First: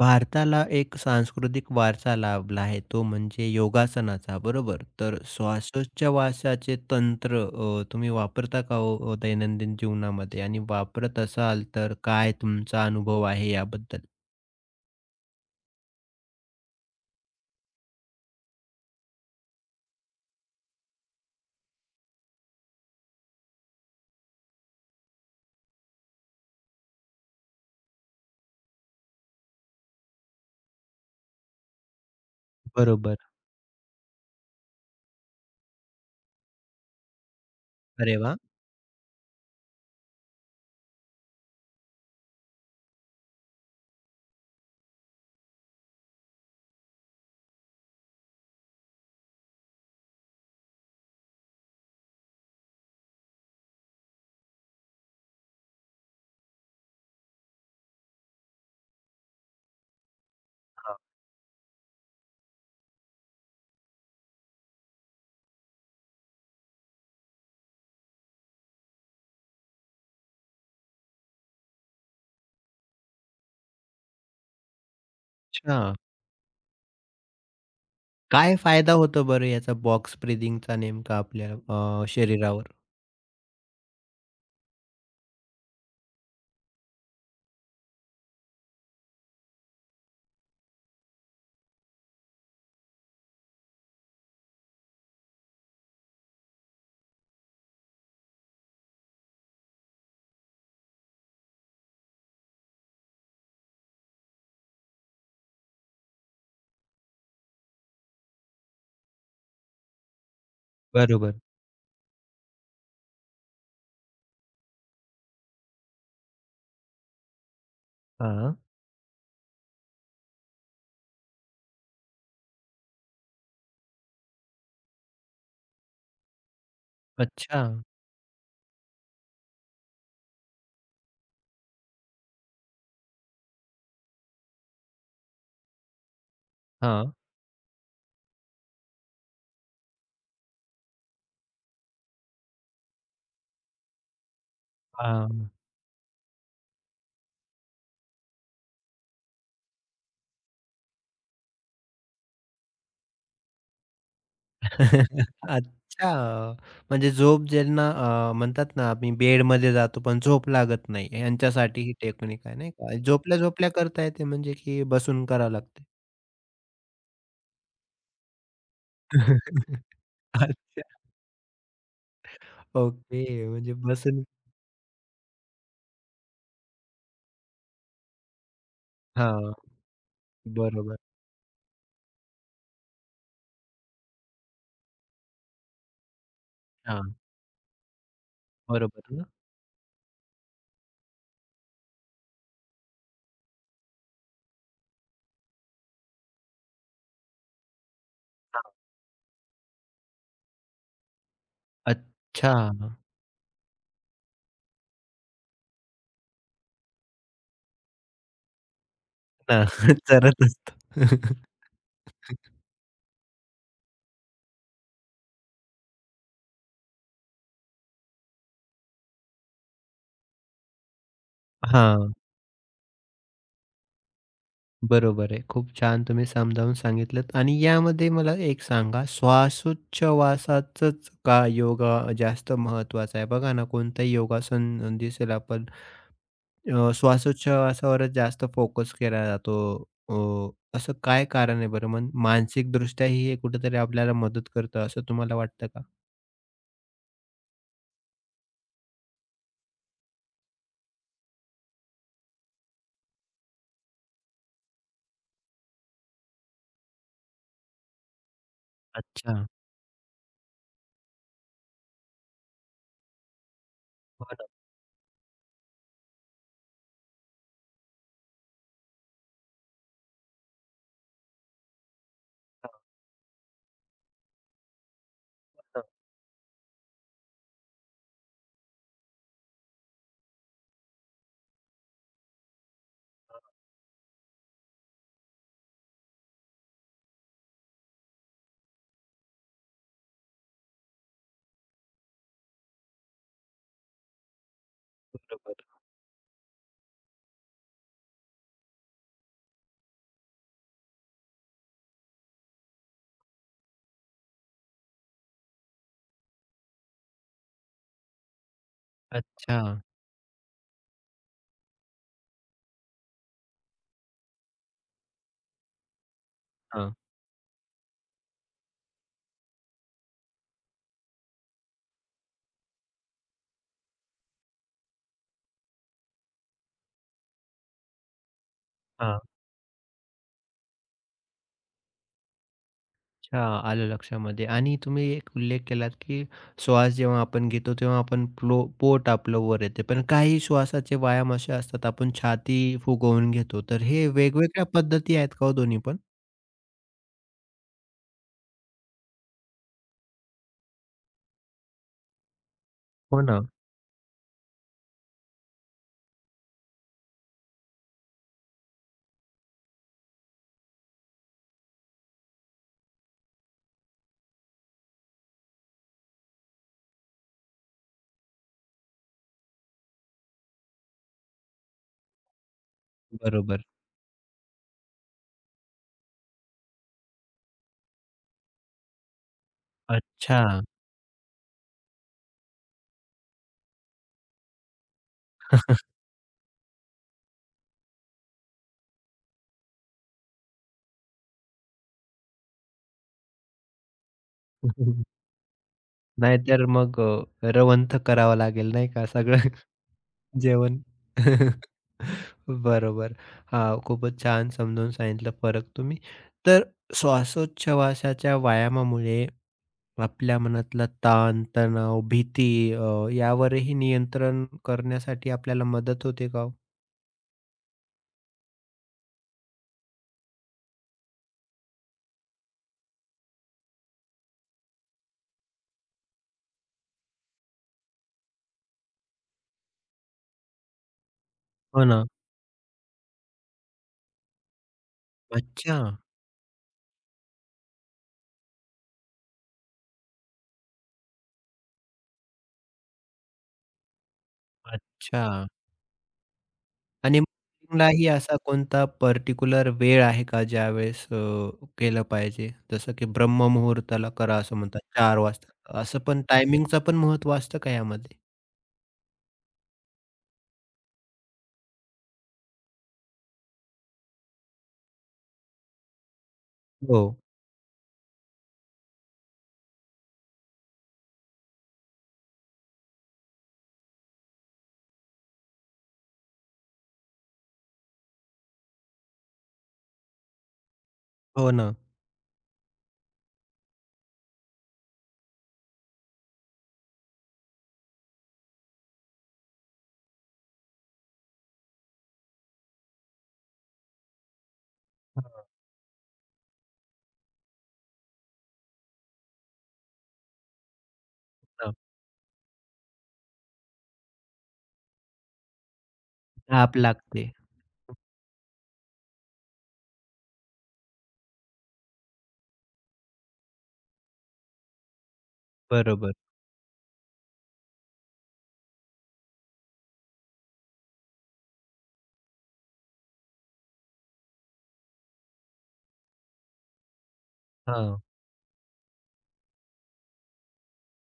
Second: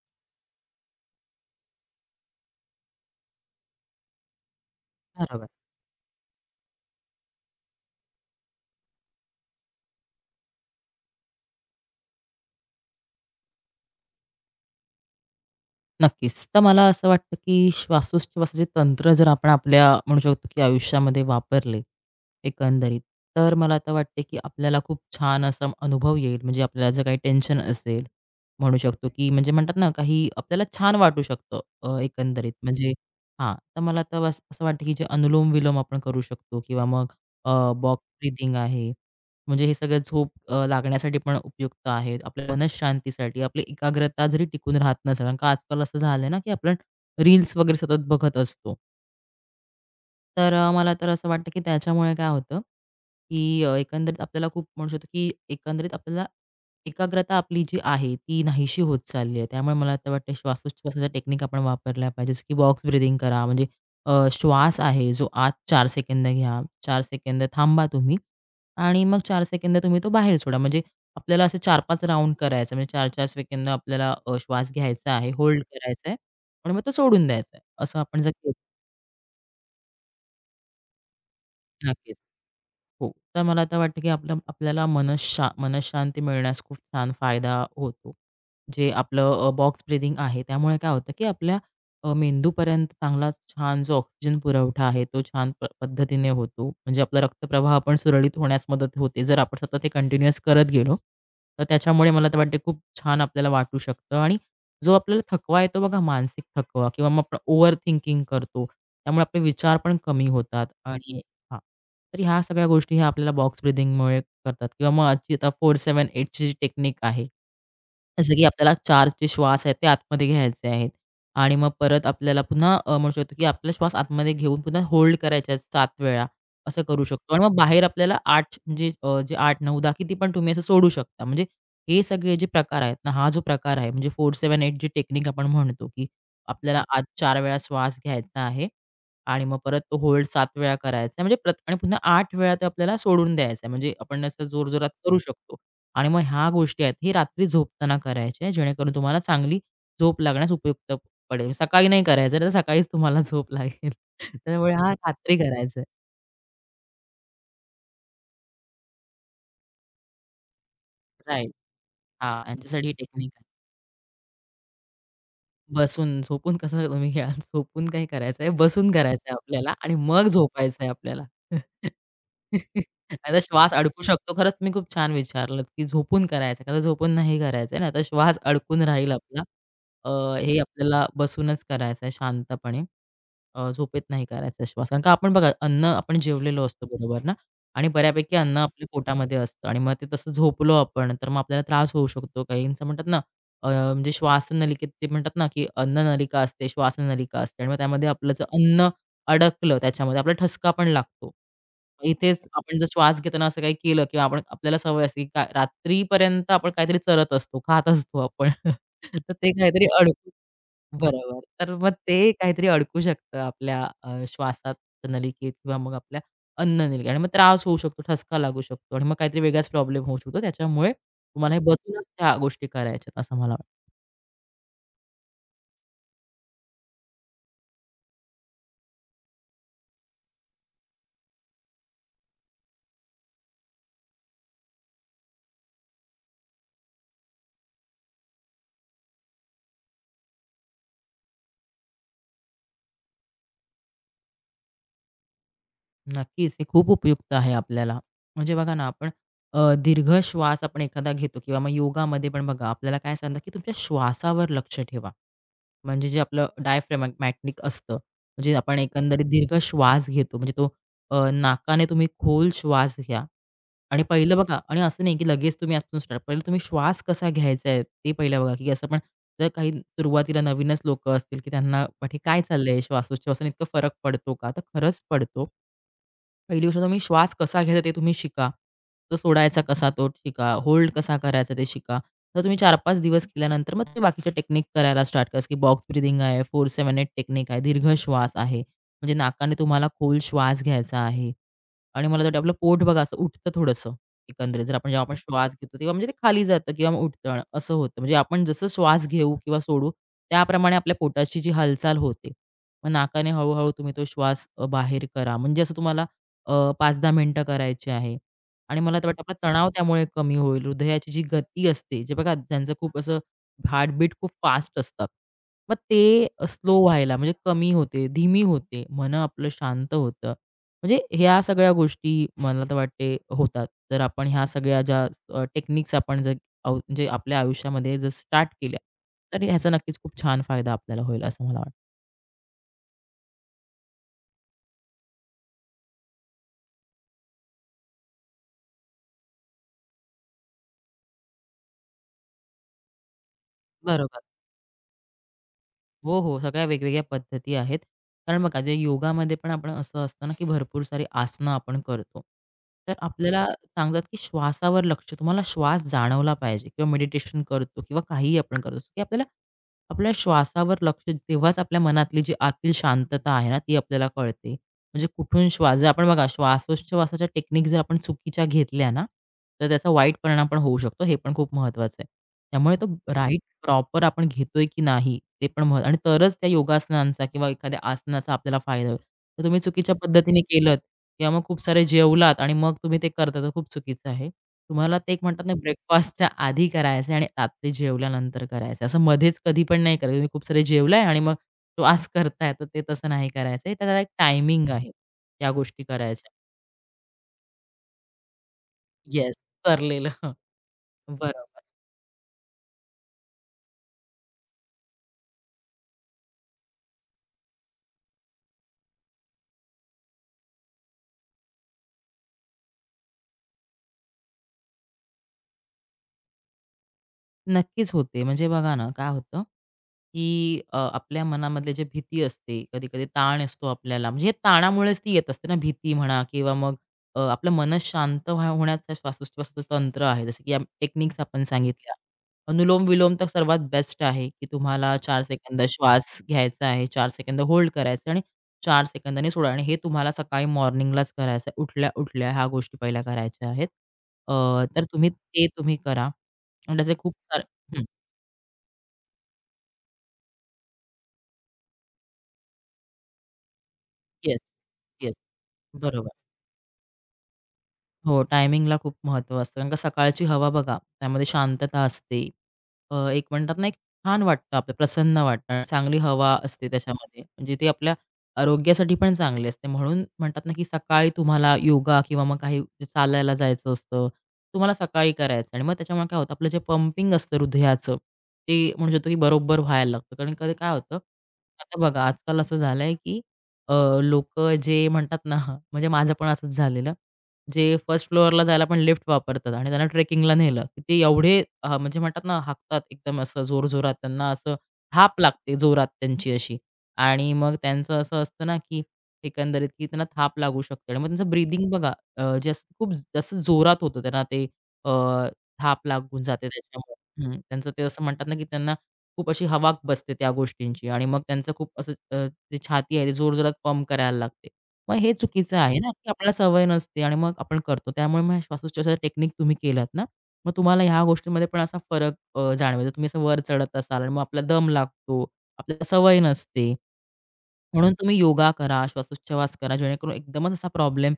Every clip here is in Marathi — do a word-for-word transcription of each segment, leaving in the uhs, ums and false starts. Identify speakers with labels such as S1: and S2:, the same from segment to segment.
S1: भारताला एक सांस्कृतिक वारसा लाभला आहे तो म्हणजे योगासनाचा, बरोबर? तर
S2: बरोबर.
S1: श्वासोच्छवासाचे तंत्र अ, तुम्ही वापरता का हो, अ, दैनंदिन जीवनामध्ये? आणि वापरत असाल तर काय तुमचा अनुभव आहे याबद्दल?
S2: नक्कीच. तर मला असं वाटतं, की श्वासोच्छवासाचे तंत्र जर आपण आपल्या म्हणू शकतो, की आयुष्यामध्ये वापरले एकंदरीत, तर मला आता वाटते, की आपल्याला खूप छान असा अनुभव येईल. म्हणजे आपल्याला जर काही टेन्शन असेल, म्हणू शकतो, की म्हणजे म्हणतात ना, काही आपल्याला छान वाटू शकतं अ, एकंदरीत. म्हणजे
S1: बरोबर.
S2: हां, तर मला तर असं वाटतं, की जे अनुलोम-विलोम आपण करू शकतो किंवा मग बॉक्स
S1: अरे वाह!
S2: ब्रीथिंग आहे. म्हणजे हे सगळं झोप अ, लागण्यासाठी पण उपयुक्त आहेत. आपल्या मनःशांतीसाठी, आपली एकाग्रता जरी टिकून राहत नसेल, कारण का आजकाल असं झालंय ना, की आपण रील्स वगैरे सतत बघत असतो. तर अ, मला तर असं वाटतं की त्याच्यामुळे काय होतं, की अ, एकंदरीत आपल्याला खूप म्हणू शकतो की एकंदरीत आपल्याला एकाग्रता आपली जी आहे ती नाहीशी होत चालली आहे. त्यामुळे मला तर वाटतं श्वासोच्छवासाच्या टेक्निक आपण वापरल्या पाहिजे, जसं की बॉक्स ब्रीथिंग करा. म्हणजे अ, श्वास आहे जो आत चार सेकंद घ्या, चार सेकंद थांबा तुम्ही आणि मग चार सेकंद तुम्ही तो बाहेर सोडा. म्हणजे आपल्याला असे चार पाच राउंड करायचं आहे. म्हणजे चार चार सेकंद आपल्याला अ, श्वास घ्यायचा आहे, होल्ड
S1: अच्छा.
S2: करायचा आहे आणि मग तो सोडून द्यायचा आहे. असं आपण जर केलं
S1: काय फायदा होतो बरं याचा बॉक्स ब्रीथिंगचा नेमका आपल्या अ,
S2: नक्कीच.
S1: शरीरावर?
S2: हो. तर मला आता वाटतं, की आपलं आपल्याला मनशा मनःशांती मिळण्यास खूप छान फायदा होतो. जे आपलं बॉक्स ब्रीथिंग आहे, त्यामुळे काय होतं, की आपल्या अ, मेंदूपर्यंत चांगला छान जो ऑक्सिजन पुरवठा आहे, तो छान प पद्धतीने होतो. म्हणजे आपला रक्तप्रवाह पण सुरळीत होण्यास मदत होते. जर आपण सतत ते कंटिन्युअस करत गेलो, तर त्याच्यामुळे मला तर वाटते खूप छान आपल्याला वाटू शकतं आणि जो आपल्याला थकवा येतो बघा, मानसिक थकवा किंवा मग आपण ओव्हर थिंकिंग करतो, त्यामुळे आपले विचार पण कमी होतात आणि
S1: बरोबर.
S2: हां. तर ह्या सगळ्या गोष्टी ह्या आपल्याला बॉक्स ब्रीथिंगमुळे करतात किंवा मग आजची आता चार सात-8ची जी टेक्निक आहे, जसं की
S1: हां.
S2: आपल्याला चार जे श्वास आहेत ते आतमध्ये घ्यायचे आहेत आणि मग परत आपल्याला पुन्हा अ, म्हणू शकतो की आपला श्वास आतमध्ये घेऊन पुन्हा होल्ड करायचे आहेत सात वेळा, असं करू शकतो आणि मग
S1: अच्छा.
S2: बाहेर आपल्याला आठ म्हणजे अ, जे आठ, नऊ, दहा किती पण तुम्ही असं सोडू शकता. म्हणजे हे सगळे जे प्रकार आहेत ना, हा जो प्रकार आहे म्हणजे चार, सात, आठ जी टेक्निक आपण म्हणतो की आपल्याला आत
S1: हां.
S2: चार वेळा श्वास घ्यायचा आहे आणि मग परत तो होल्ड सात वेळा करायचा आहे. म्हणजे प्रत आणि पुन्हा आठ वेळा ते आपल्याला सोडून द्यायचं आहे. म्हणजे आपण असं जोरजोरात करू
S1: हां.
S2: शकतो. आणि मग ह्या गोष्टी आहेत, हे रात्री झोपताना करायच्या आहे, जेणेकरून तुम्हाला चांगली झोप लागण्यास उपयुक्त पडेल. सकाळी नाही करायचं तर सकाळीच तुम्हाला झोप लागेल. त्यामुळे हा रात्री करायचं आहे.
S1: अच्छा. म्हणजे झोप ज्यांना अ, म्हणतात ना, आम्ही बेडमध्ये जातो पण झोप लागत नाही,
S2: राइट.
S1: यांच्यासाठी ही टेक्निक आहे, नाही
S2: यांच्यासाठी ही
S1: का?
S2: टेक्निक आहे.
S1: झोपल्या-झोपल्या करता येते म्हणजे की बसून करावं लागते?
S2: बसून, झोपून कसं तुम्ही घ्या, झोपून काही करायचं आहे, बसून करायचं आहे आपल्याला आणि मग झोपायचं आहे
S1: अच्छा.
S2: आपल्याला. नाहीतर
S1: ओके.
S2: श्वास
S1: म्हणजे
S2: अडकू
S1: बसून
S2: शकतो. खरंच तुम्ही खूप छान विचारलत, की झोपून करायचं का? तर झोपून नाही करायचं आहे. नाहीतर श्वास अडकून राहील आपला.
S1: हां.
S2: अ, हे
S1: बरोबर.
S2: आपल्याला बसूनच करायचं आहे शांतपणे. अ, झोपेत नाही करायचा श्वास. कारण का आपण बघा अन्न आपण जेवलेलो असतो
S1: हां.
S2: बरोबर ना आणि बऱ्यापैकी अन्न आपल्या
S1: बरोबर ना?
S2: पोटामध्ये असतं आणि मग ते तसं झोपलो आपण, तर मग आपल्याला त्रास होऊ शकतो. काहींचं म्हणतात ना अ, म्हणजे श्वासनलिकेत ते म्हणतात ना, की अन्ननलिका असते, श्वासनलिका असते आणि मग त्यामध्ये आपलं जर
S1: हां.
S2: अन्न अडकलं त्याच्यामध्ये आपला ठसका पण लागतो. इथेच
S1: अच्छा.
S2: आपण जर
S1: हां.
S2: श्वास घेताना असं काही केलं किंवा आपण आपल्याला सवय असते, की का- रात्रीपर्यंत आपण काहीतरी चरत असतो, खात असतो आपण. तर ते काहीतरी अडकून
S1: चरत असतो.
S2: बरोबर. तर मग ते काहीतरी अडकू शकतं आपल्या अ, श्वासात, नलिकेत किंवा मग आपल्या अन्ननलिकेत आणि मग त्रास होऊ शकतो, ठसका लागू शकतो आणि मग काहीतरी वेगळाच प्रॉब्लेम होऊ शकतो. त्याच्यामुळे तुम्हाला हे बसूनच
S1: हां.
S2: ह्या गोष्टी करायच्यात असं मला वाटतं.
S1: बरोबर आहे. खूप छान तुम्ही समजावून सांगितलत आणि यामध्ये मला एक सांगा, श्वासोच्छवासाचंच का योगा जास्त महत्वाचा आहे? बघा ना, कोणतंही योगासन दिसेल आपण अ, श्वासोच्छवासावरच जास्त फोकस केला जातो. अ, असं काय कारण आहे बरं? मन मानसिक मानसिकदृष्ट्याही हे कुठेतरी आपल्याला मदत करतं असं तुम्हाला वाटतं का?
S2: नक्कीच, हे खूप उपयुक्त आहे आपल्याला. म्हणजे बघा ना, आपण अ, दीर्घ श्वास आपण एखादा घेतो किंवा मग योगामध्ये पण बघा आपल्याला काय सांगतात, की तुमच्या श्वासावर लक्ष ठेवा. म्हणजे जे आपलं डायफ्रॅगमॅटिक असतं, म्हणजे आपण एकंदरीत
S1: अच्छा.
S2: दीर्घ श्वास घेतो. म्हणजे तो अ, नाकाने तुम्ही खोल श्वास घ्या आणि
S1: हो
S2: पहिलं
S1: ना.
S2: बघा आणि असं नाही, की लगेच तुम्ही आतून स्टार्ट पहिलं तुम्ही श्वास कसा घ्यायचा आहे, ते पहिलं बघा, की असं पण जर काही सुरुवातीला नवीनच लोकं असतील, की त्यांना वाटेल काय चाललंय श्वासोच्छवासाने इतका फरक पडतो का? तर खरंच पडतो.
S1: हां,
S2: पहिली गोष्ट तुम्ही श्वास कसा घ्यायचा ते तुम्ही शिका. तो सोडायचा कसा तो शिका. होल्ड कसा करायचा ते शिका. तर तुम्ही चार पाच दिवस केल्यानंतर मग तुम्ही बाकीच्या टेक्निक करायला स्टार्ट करा, की बॉक्स ब्रीथिंग आहे, चार सात-आठ टेक्निक आहे, दीर्घ श्वास आहे. म्हणजे नाकाने तुम्हाला खोल श्वास घ्यायचा आहे. आणि मला तर वाटतं आपलं पोट बघा असं उठतं थोडंसं एकंदरीत. जर आपण जेव्हा आपण श्वास
S1: बरोबर.
S2: घेतो तेव्हा म्हणजे ते खाली जातं किंवा मग उठतं आणि असं होतं. म्हणजे आपण जसं श्वास घेऊ किंवा सोडू त्याप्रमाणे आपल्या पोटाची जी हालचाल होते. मग नाकाने हळू-हळू तुम्ही तो श्वास अ, बाहेर करा. म्हणजे असं तुम्हाला अ, पाच दहा मिनिटं करायची आहे. आणि मला तर वाटतं आपला
S1: अच्छा.
S2: तणाव त्यामुळे कमी होईल. हृदयाची जी गती असते, जे बघा ज्यांचं खूप असं हार्टबीट खूप फास्ट असतात. मग ते स्लो
S1: हां.
S2: व्हायला म्हणजे कमी होते, धीमी होते. मन आपलं शांत होतं म्हणजे ह्या सगळ्या गोष्टी मला तर वाटते होतात. तर आपण ह्या सगळ्या ज्या अ, टेक्निक्स आपण जर आव म्हणजे आपल्या आयुष्यामध्ये जर स्टार्ट केल्या, तर ह्याचा नक्कीच खूप छान फायदा आपल्याला होईल असं मला वाटतं.
S1: अच्छा, आलं लक्षामध्ये आणि तुम्ही एक उल्लेख केलात, की श्वास जेव्हा आपण घेतो तेव्हा आपण प्लो पोट आपलं वर येते. पण काही श्वासाचे व्यायाम असे असतात आपण छाती फुगवून घेतो. तर हे
S2: बरोबर.
S1: वेगवेगळ्या पद्धती आहेत का हो दोन्ही पण?
S2: हो, हो. सगळ्या वेगवेगळ्या पद्धती आहेत. कारण बघा जे योगामध्ये पण आपण असं असतं ना, की भरपूर सारी आसनं आपण करतो. तर
S1: हो ना.
S2: आपल्याला सांगतात, की श्वासावर लक्ष तुम्हाला श्वास जाणवला पाहिजे किंवा मेडिटेशन करतो किंवा काहीही आपण करतो, की आपल्याला आपल्या श्वासावर लक्ष तेव्हाच आपल्या मनातली जी आतील शांतता आहे ना, ती आपल्याला कळते. म्हणजे कुठून श्वास जर आपण बघा श्वासोच्छवासाच्या टेक्निक जर आपण चुकीच्या घेतल्या ना, तर त्याचा वाईट परिणाम पण होऊ शकतो. हे पण खूप महत्त्वाचं आहे. त्यामुळे तो राईट
S1: बरोबर.
S2: प्रॉपर आपण घेतोय की नाही ते पण महत्व आणि तरच त्या योगासनांचा किंवा एखाद्या आसनाचा आपल्याला फायदा होईल. तर तुम्ही चुकीच्या
S1: अच्छा.
S2: पद्धतीने केलत किंवा मग खूप सारे जेवलात आणि मग तुम्ही ते करता तर खूप चुकीचं आहे. तुम्हाला ते एक म्हणतात ना ब्रेकफास्टच्या आधी करायचं आणि रात्री जेवल्यानंतर करायचं. असं मध्येच कधी पण नाही करायचं. तुम्ही खूप सारे जेवलाय आणि मग श्वास करताय तर ते तसं नाही करायचंय. त्याला एक टायमिंग आहे. या गोष्टी करायच्या.
S1: नाहीतर मग अ, रवंथ करावं लागेल नाही का
S2: येस,
S1: सगळं
S2: ठरलेलं.
S1: जेवण.
S2: बरोबर.
S1: बरोबर. हां, खूपच छान समजावून सांगितलं फरक तुम्ही. तर श्वासोच्छवासाच्या व्यायामामुळे आपल्या मनातला ताण, तणाव, भीती, अ, यावरही नियंत्रण करण्यासाठी आपल्याला मदत होते का हो?
S2: नक्कीच होते. म्हणजे बघा ना, काय होतं, की अ, आपल्या मनामधले जे भीती असते, कधी-कधी ताण असतो आपल्याला, म्हणजे हे ताणामुळेच ती येत असते ना, भीती म्हणा किंवा मग अ, आपलं मन शांत व्हा होण्याचं श्वासोच्छवासाचं तंत्र आहे. जसं की टेक्निक्स आपण
S1: हो
S2: सांगितल्या.
S1: ना.
S2: अनुलोम-विलोम तर सर्वात बेस्ट आहे, की तुम्हाला चार सेकंद
S1: अच्छा,
S2: श्वास घ्यायचा आहे, चार सेकंद होल्ड करायचं आणि चार सेकंदांनी सोडा आणि हे तुम्हाला सकाळी मॉर्निंगलाच करायचं आहे. उठल्या-उठल्या ह्या गोष्टी पहिल्या करायच्या आहेत. अ, तर तुम्ही
S1: अच्छा.
S2: ते तुम्ही करा. आणि त्याचे खूप
S1: आणि
S2: सारे हं,
S1: मॉर्निंगलाही असा कोणता पर्टिक्युलर वेळ आहे का ज्यावेळेस, अ, केलं पाहिजे? जसं की ब्रह्ममुहूर्ताला करा
S2: येस,
S1: असं म्हणतात
S2: येस.
S1: चार वाजता. असं
S2: बरोबर.
S1: पण टायमिंगचं पण महत्त्व असतं का यामध्ये?
S2: हो, टायमिंगला खूप महत्त्व असतं. कारण का सकाळची हवा बघा, त्यामध्ये शांतता असते. अ, एक म्हणतात ना, एक छान वाटतं आपलं, प्रसन्न वाटतं. चांगली हवा असते
S1: हो.
S2: त्याच्यामध्ये. म्हणजे ते आपल्या आरोग्यासाठी पण चांगली असते. म्हणून म्हणतात ना, की सकाळी तुम्हाला योगा किंवा मग काही जे चालायला जायचं असतं, तुम्हाला सकाळी करायचं आणि मग त्याच्यामुळे काय होतं, आपलं जे पंपिंग असतं हृदयाचं, ते म्हणू शकतो, की बरोबर व्हायला लागतं. कारण कधी काय होतं,
S1: हो ना.
S2: आता बघा आजकाल असं झालंय, की अ, जे म्हणतात ना म्हणजे माझं पण असंच झालेलं, जे फर्स्ट फ्लोअरला जायला पण लिफ्ट वापरतात आणि त्यांना ट्रेकिंगला नेलं, की ते एवढे अ, म्हणजे म्हणतात ना, हाकतात एकदम असं जोरजोरात. त्यांना असं थाप
S1: हां,
S2: लागते जोरात त्यांची अशी आणि मग त्यांचं असं असतं ना, की एकंदरीत की त्यांना थाप लागू शकते आणि मग त्यांचं ब्रीथिंग
S1: हां.
S2: बघा अ, जे असं खूप जास्त जोरात होतं त्यांना ते अ, थाप लागून जाते
S1: धाप
S2: त्याच्यामुळे.
S1: लागते.
S2: हं, त्यांचं ते असं म्हणतात ना, की त्यांना खूप अशी हवा बसते त्या गोष्टींची आणि मग त्यांचं खूप असं अ, जे छाती आहे ते जोरजोरात पंप करायला लागते. मग हे चुकीचं आहे ना, की
S1: बरोबर.
S2: आपल्याला सवय नसते आणि मग आपण करतो. त्यामुळे मग श्वासोच्छ्वासाच्या टेक्निक तुम्ही केल्यात ना, मग तुम्हाला ह्या गोष्टींमध्ये पण असा फरक अ, जाणवायचा. तुम्ही असं वर चढत असाल आणि मग आपला दम लागतो, आपल्याला सवय नसते. म्हणून
S1: हां.
S2: तुम्ही योगा करा, श्वासोच्छवास करा, जेणेकरून एकदमच असा प्रॉब्लेम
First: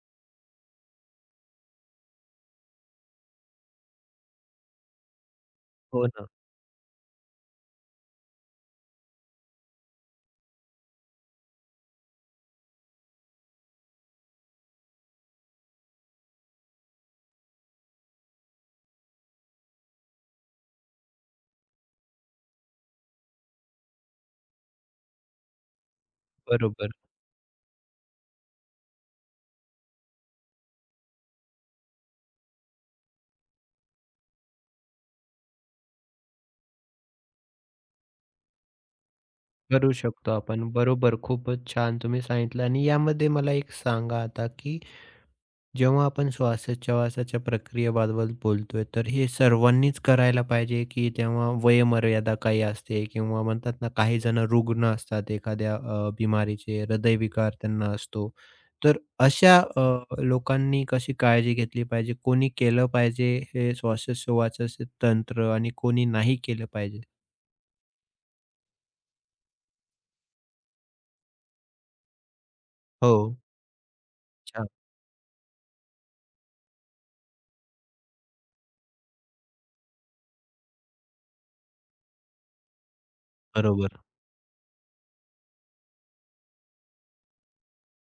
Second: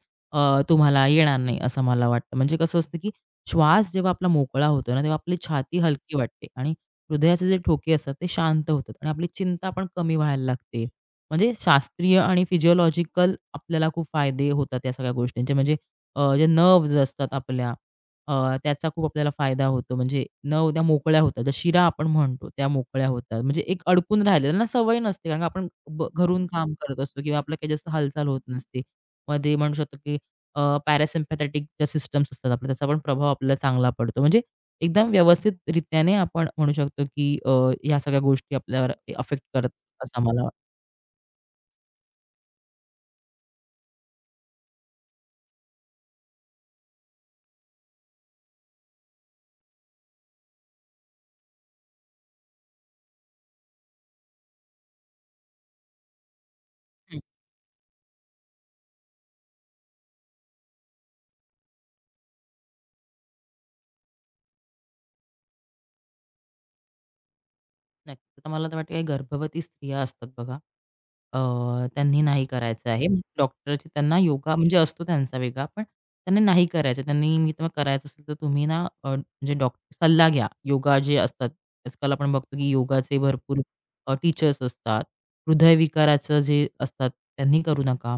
S2: तुम्हाला येणार नाही, असं मला वाटतं. म्हणजे कसं असतं, की श्वास जेव्हा आपला मोकळा होतो ना, तेव्हा आपली छाती
S1: हो
S2: हलकी
S1: ना.
S2: वाटते आणि हृदयाचे जे ठोके असतात ते शांत होतात आणि आपली चिंता पण कमी व्हायला लागते. म्हणजे शास्त्रीय आणि फिजिओलॉजिकल आपल्याला खूप फायदे होतात या सगळ्या गोष्टींचे. म्हणजे अ, जे नर्व्हज असतात आपल्या अ, त्याचा खूप आपल्याला फायदा होतो. म्हणजे न त्या मोकळ्या होतात. ज्या शिरा आपण म्हणतो त्या मोकळ्या होतात. म्हणजे एक अडकून राहिलेलं त्यांना सवय नसते. कारण का आपण ब घरून काम
S1: बरोबर.
S2: करत असतो किंवा आपलं काही जास्त हालचाल होत नसते. मग म्हणू शकतो की अ, ज्या सिस्टम्स असतात आपल्या त्याचा पण प्रभाव आपल्याला चांगला पडतो. म्हणजे एकदम व्यवस्थितरित्याने आपण म्हणू शकतो की अ, ह्या सगळ्या गोष्टी आपल्यावर अफेक्ट करत
S1: करू
S2: असं
S1: शकतो
S2: मला वाटतं.
S1: आपण. बरोबर, खूपच छान तुम्ही सांगितलं आणि यामध्ये मला एक सांगा आता, की जेव्हा आपण श्वासोच्छवासाच्या प्रक्रियेबद्दल बोलतोय, तर हे सर्वांनीच करायला पाहिजे, की तेव्हा वयोमर्यादा काही असते किंवा म्हणतात ना, काही जण रुग्ण असतात एखाद्या अ, बिमारीचे,
S2: हं,
S1: हृदयविकार त्यांना असतो. तर अशा अ, लोकांनी कशी काळजी घेतली पाहिजे? कोणी केलं पाहिजे हे श्वासोच्छवासाचे तंत्र आणि कोणी नाही केलं पाहिजे?
S2: नक्की. तर मला तर वाटतं काही गर्भवती स्त्रिया असतात बघा अ, त्यांनी नाही करायचं आहे.
S1: हो.
S2: म्हणजे डॉक्टरची त्यांना योगा
S1: अच्छा.
S2: म्हणजे असतो त्यांचा वेगळा, पण त्यांनी नाही करायचं. त्यांनी मी तर करायचं असेल तर तुम्ही ना अ, म्हणजे डॉक्टर सल्ला घ्या. योगा जे असतात, आजकाल आपण बघतो की योगाचे भरपूर
S1: बरोबर.
S2: टीचर्स असतात. हृदयविकाराचं जे असतात त्यांनी करू नका.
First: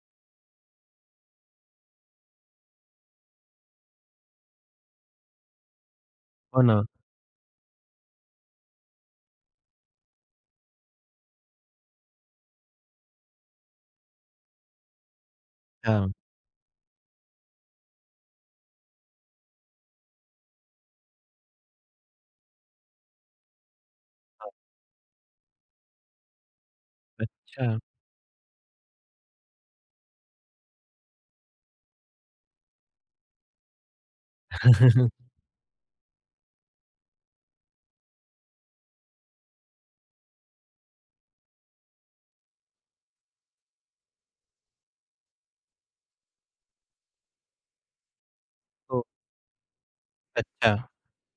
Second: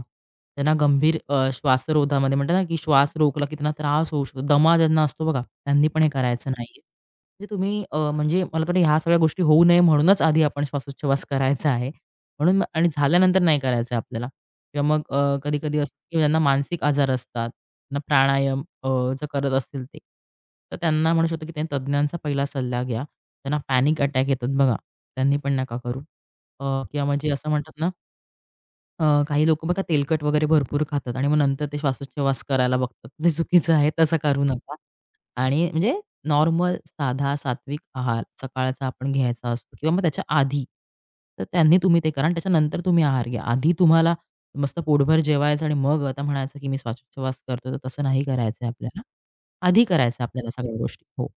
S2: त्यांना गंभीर अ, श्वासरोधामध्ये म्हणतात ना की श्वास रोखला की त्यांना त्रास होऊ शकतो. दमा ज्यांना असतो बघा, त्यांनी पण हे करायचं
S1: हो
S2: नाहीये.
S1: ना.
S2: म्हणजे तुम्ही अ, म्हणजे मला तर ह्या सगळ्या गोष्टी होऊ नये म्हणूनच आधी आपण श्वासोच्छवास करायचा आहे. म्हणून मग आणि झाल्यानंतर नाही करायचं आहे आपल्याला किंवा मग अ, कधी-कधी असतं की ज्यांना मानसिक आजार असतात, त्यांना प्राणायाम अ, जर करत असतील ते, तर त्यांना म्हणू शकतो की त्यांनी तज्ञांचा पहिला सल्ला घ्या. त्यांना पॅनिक अटॅक येतात बघा, त्यांनी पण नका करू. अ, किंवा म्हणजे असं
S1: अच्छा.
S2: म्हणतात ना, अ, काही लोकं बघा तेलकट वगैरे भरपूर खातात आणि मग नंतर ते श्वासोच्छवास करायला बघतात. जे चुकीचं आहे तसं करू नका. आणि म्हणजे नॉर्मल, साधा, सात्विक आहार सकाळचा आपण घ्यायचा असतो किंवा मग त्याच्या आधी. तर त्यांनी तुम्ही ते करा आणि त्याच्यानंतर तुम्ही आहार घ्या. आधी तुम्हाला मस्त पोटभर जेवायचं आणि मग आता म्हणायचं, की मी श्वासोच्छवास करतो, तर तसं नाही करायचंय आपल्याला.
S1: हो.
S2: आधी करायचं आपल्याला सगळ्या
S1: अच्छा.
S2: गोष्टी. हो.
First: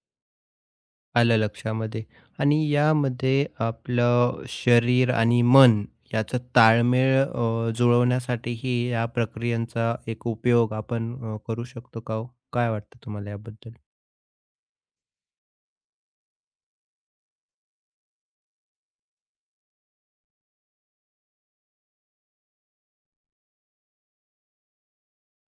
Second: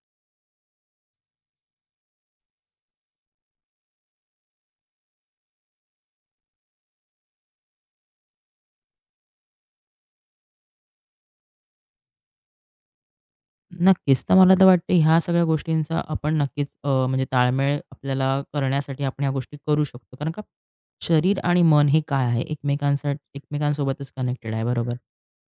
S1: आलं लक्षामध्ये आणि यामध्ये आपलं शरीर आणि मन याचा ताळमेळ अ, जुळवण्यासाठीही या प्रक्रियांचा एक उपयोग आपण अ, करू शकतो का हो? काय वाटतं तुम्हाला याबद्दल?
S2: नक्कीच. तर मला तर वाटतं ह्या सगळ्या गोष्टींचा आपण नक्कीच अ, म्हणजे ताळमेळ आपल्याला करण्यासाठी आपण ह्या गोष्टी करू शकतो. कारण का शरीर आणि मन हे काय आहे? एकमेकांसा एकमेकांसोबतच कनेक्टेड आहे, बरोबर?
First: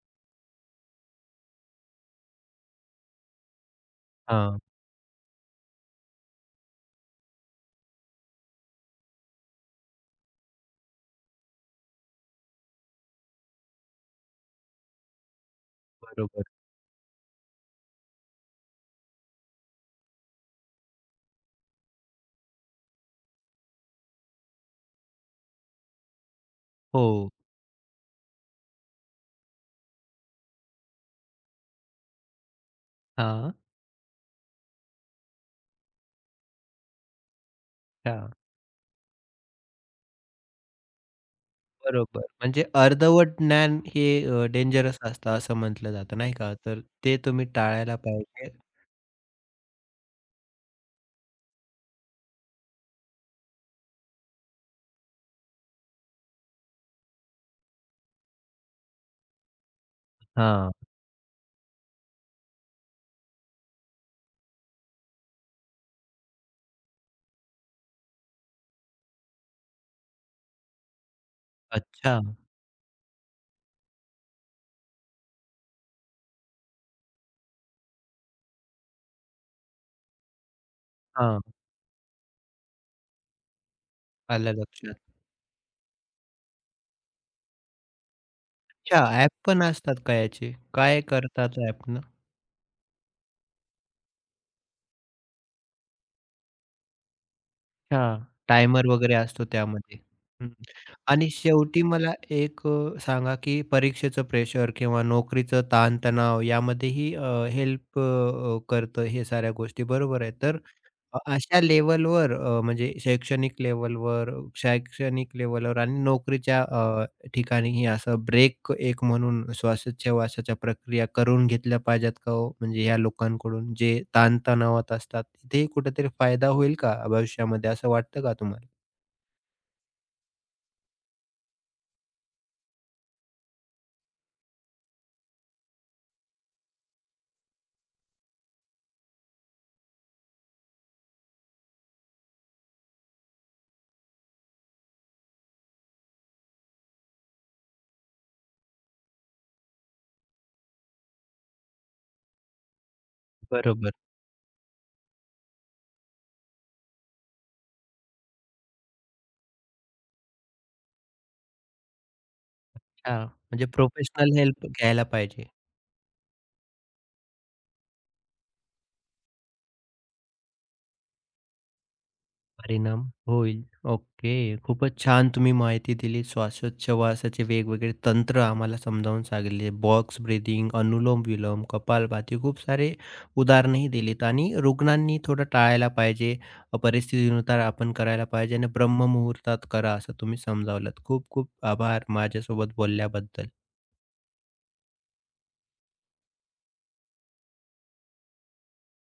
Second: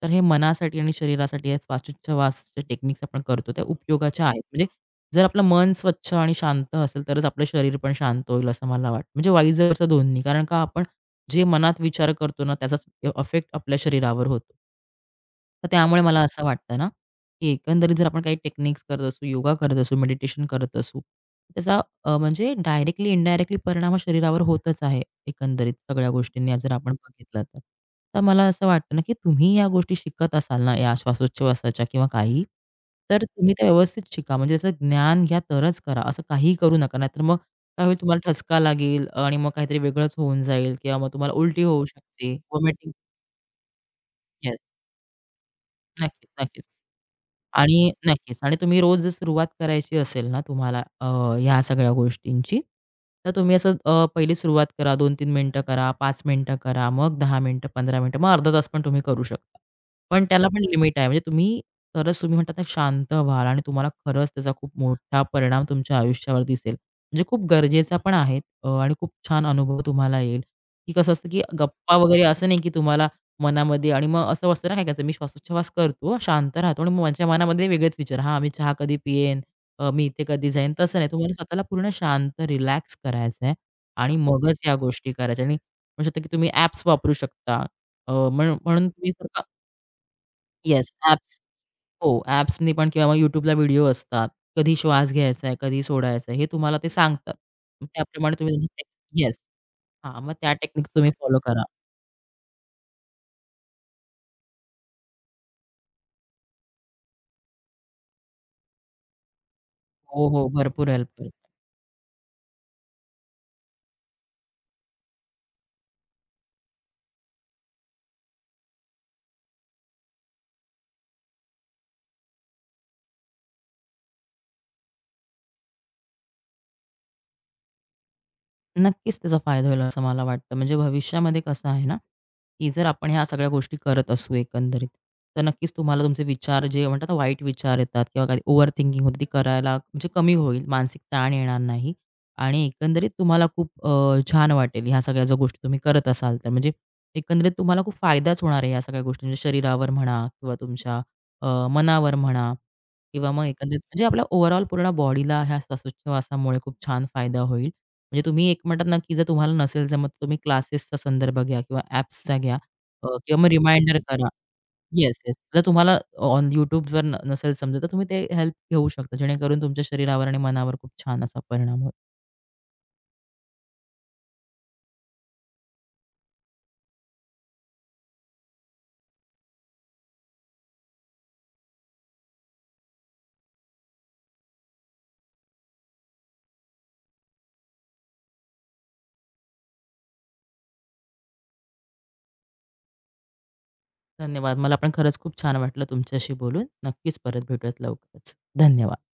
S2: तर हे मनासाठी आणि शरीरासाठी या श्वासोच्छवासच्या टेक्निक्स आपण करतो, त्या उपयोगाच्या आहेत.
S1: हां.
S2: म्हणजे जर आपलं मन स्वच्छ आणि शांत असेल, तरच आपलं शरीर पण शांत होईल असं मला वाटतं. म्हणजे वाईज दोन्ही. कारण का आपण जे मनात विचार करतो ना, त्याचाच अ, आपल्या शरीरावर होतो. तर त्यामुळे मला
S1: बरोबर.
S2: असं वाटतं ना, की एकंदरीत जर आपण काही टेक्निक्स करत असू, योगा करत असू, मेडिटेशन करत असू, त्याचा अ, म्हणजे डायरेक्टली, इनडायरेक्टली परिणाम हा शरीरावर होतच आहे एकंदरीत सगळ्या गोष्टींनी जर आपण
S1: हो.
S2: बघितलं तर. तर मला असं वाटतं ना, की तुम्ही या गोष्टी शिकत असाल ना, या श्वासोच्छवासाच्या किंवा काही, तर
S1: हां.
S2: तुम्ही त्या व्यवस्थित शिका. म्हणजे त्याचं ज्ञान घ्या तरच करा. असं काहीही करू नका. नाहीतर मग काय होईल तुम्हाला
S1: हां.
S2: ठसका लागेल आणि मग काहीतरी वेगळंच होऊन जाईल किंवा मग तुम्हाला उलटी होऊ
S1: बरोबर.
S2: शकते,
S1: म्हणजे
S2: व्हॉमिटिंग.
S1: अर्धवट ज्ञान हे डेंजरस असतं असं म्हटलं जातं
S2: नक्कीच,
S1: नाही का?
S2: नक्कीच.
S1: तर ते तुम्ही
S2: आणि
S1: टाळायला
S2: नक्कीच
S1: पाहिजे.
S2: आणि तुम्ही रोज जर सुरुवात करायची असेल ना तुम्हाला अ, ह्या सगळ्या गोष्टींची, तर तुम्ही असं अ, पहिली सुरुवात करा, दोन ते तीन मिनिटं करा, पाच मिनिटं करा, मग दहा मिनिटं, पंधरा मिनिटं, मग अर्धा तास पण तुम्ही करू शकता. पण त्याला पण
S1: हां.
S2: लिमिट आहे. म्हणजे तुम्ही खरंच तुम्ही म्हणतात ना शांत व्हाल आणि तुम्हाला खरंच त्याचा खूप मोठा परिणाम तुमच्या आयुष्यावर दिसेल. म्हणजे खूप गरजेचा पण आहे अ, आणि खूप छान अनुभव तुम्हाला येईल, की कसं असतं की गप्पा
S1: अच्छा.
S2: वगैरे असं नाही की तुम्हाला मनामध्ये आणि मग असं असतं ना, काय करायचं मी श्वासोच्छवास करतो, शांत राहतो आणि मग माझ्या मनामध्ये वेगळेच विचार, हां, मी चहा कधी पिईन, अ, मी इथे कधी जाईन, तसं नाही. तुम्हाला
S1: हां.
S2: स्वतःला पूर्ण शांत रिलॅक्स करायचं आहे आणि
S1: आलं
S2: मगच या
S1: लक्षात.
S2: गोष्टी करायच्या आणि म्हणू शकता, की तुम्ही ॲप्स वापरू शकता. अ, म्हणून म्हणून
S1: अच्छा,
S2: तुम्ही
S1: ॲप
S2: जर
S1: पण असतात का याचे?
S2: येस,
S1: काय
S2: ॲप्स
S1: करतात ॲपनं?
S2: हो, ॲप्सनी पण किंवा मग YouTubeला व्हिडिओ असतात. कधी श्वास घ्यायचा आहे, कधी सोडायचा आहे, हे तुम्हाला ते सांगतात. मग
S1: अच्छा,
S2: त्याप्रमाणे तुम्ही
S1: टायमर वगैरे
S2: येस,
S1: असतो त्यामध्ये.
S2: हां, मग
S1: हं.
S2: त्या टेक्निक तुम्ही
S1: आणि
S2: फॉलो करा.
S1: शेवटी मला एक अ, सांगा, की परीक्षेचं प्रेशर किंवा नोकरीचं ताणतणाव यामध्येही अ, हेल्प अ, करतं हे साऱ्या गोष्टी बरोबर
S2: हो,
S1: आहे.
S2: हो,
S1: तर
S2: भरपूर
S1: अ,
S2: हेल्प.
S1: अशा लेव्हलवर, अ, म्हणजे शैक्षणिक लेव्हलवर, शैक्षणिक लेव्हलवर आणि नोकरीच्या अ, ठिकाणी हे असं ब्रेक एक म्हणून श्वासोच्छवासाच्या प्रक्रिया करून घेतल्या पाहिजेत का हो? म्हणजे ह्या लोकांकडून जे ताणतणावात असतात, तिथेही कुठेतरी फायदा होईल का भविष्यामध्ये असं वाटतं का तुम्हाला?
S2: नक्कीच त्याचा फायदा होईल असं मला वाटतं. म्हणजे भविष्यामध्ये कसं आहे ना, की जर आपण ह्या सगळ्या गोष्टी करत असू एकंदरीत, तर नक्कीच तुम्हाला तुमचे विचार जे म्हणतात ना वाईट विचार येतात किंवा काही ओव्हर थिंकिंग होते ती करायला म्हणजे कमी होईल, मानसिक ताण येणार नाही आणि एकंदरीत तुम्हाला खूप अ, छान वाटेल ह्या सगळ्या ज्या गोष्टी तुम्ही करत असाल तर. म्हणजे एकंदरीत तुम्हाला खूप फायदाच होणार आहे या सगळ्या गोष्टी म्हणजे शरीरावर म्हणा किंवा तुमच्या अ, मनावर म्हणा किंवा मग एकंदरीत
S1: बरोबर.
S2: म्हणजे आपल्या ओव्हरऑल पूर्ण बॉडीला ह्या श्वासोच्छवासामुळे खूप छान फायदा होईल. म्हणजे तुम्ही एक म्हणतात ना, की जर तुम्हाला नसेल जमत तुम्ही क्लासेसचा संदर्भ घ्या किंवा ॲप्सचा घ्या अ,
S1: हां.
S2: किंवा मग
S1: म्हणजे
S2: रिमाइंडर करा.
S1: प्रोफेशनल हेल्प घ्यायला
S2: येस, येस.
S1: पाहिजे.
S2: जर तुम्हाला ऑन YouTubeवर न नसेल समजत, तर तुम्ही ते हेल्प घेऊ शकता. जेणेकरून तुमच्या शरीरावर आणि मनावर खूप छान असा परिणाम होईल.
S1: परिणाम होईल. ओके. खूपच छान तुम्ही माहिती दिली. श्वासोच्छवासाचे वेगवेगळे तंत्र आम्हाला समजावून सांगितले. बॉक्स ब्रीथिंग, अनुलोम-विलोम, कपालभाती खूप सारे उदाहरणंही दिलीत आणि रुग्णांनी थोडं टाळायला पाहिजे. अ, परिस्थितीनुसार आपण करायला पाहिजे आणि ब्रह्ममुहूर्तात करा असं तुम्ही समजावलंत. खूप खूप आभार माझ्यासोबत बोलल्याबद्दल.
S2: धन्यवाद. मला पण खरंच खूप छान वाटलं तुमच्याशी बोलून. नक्कीच परत भेटूयात लवकरच. धन्यवाद.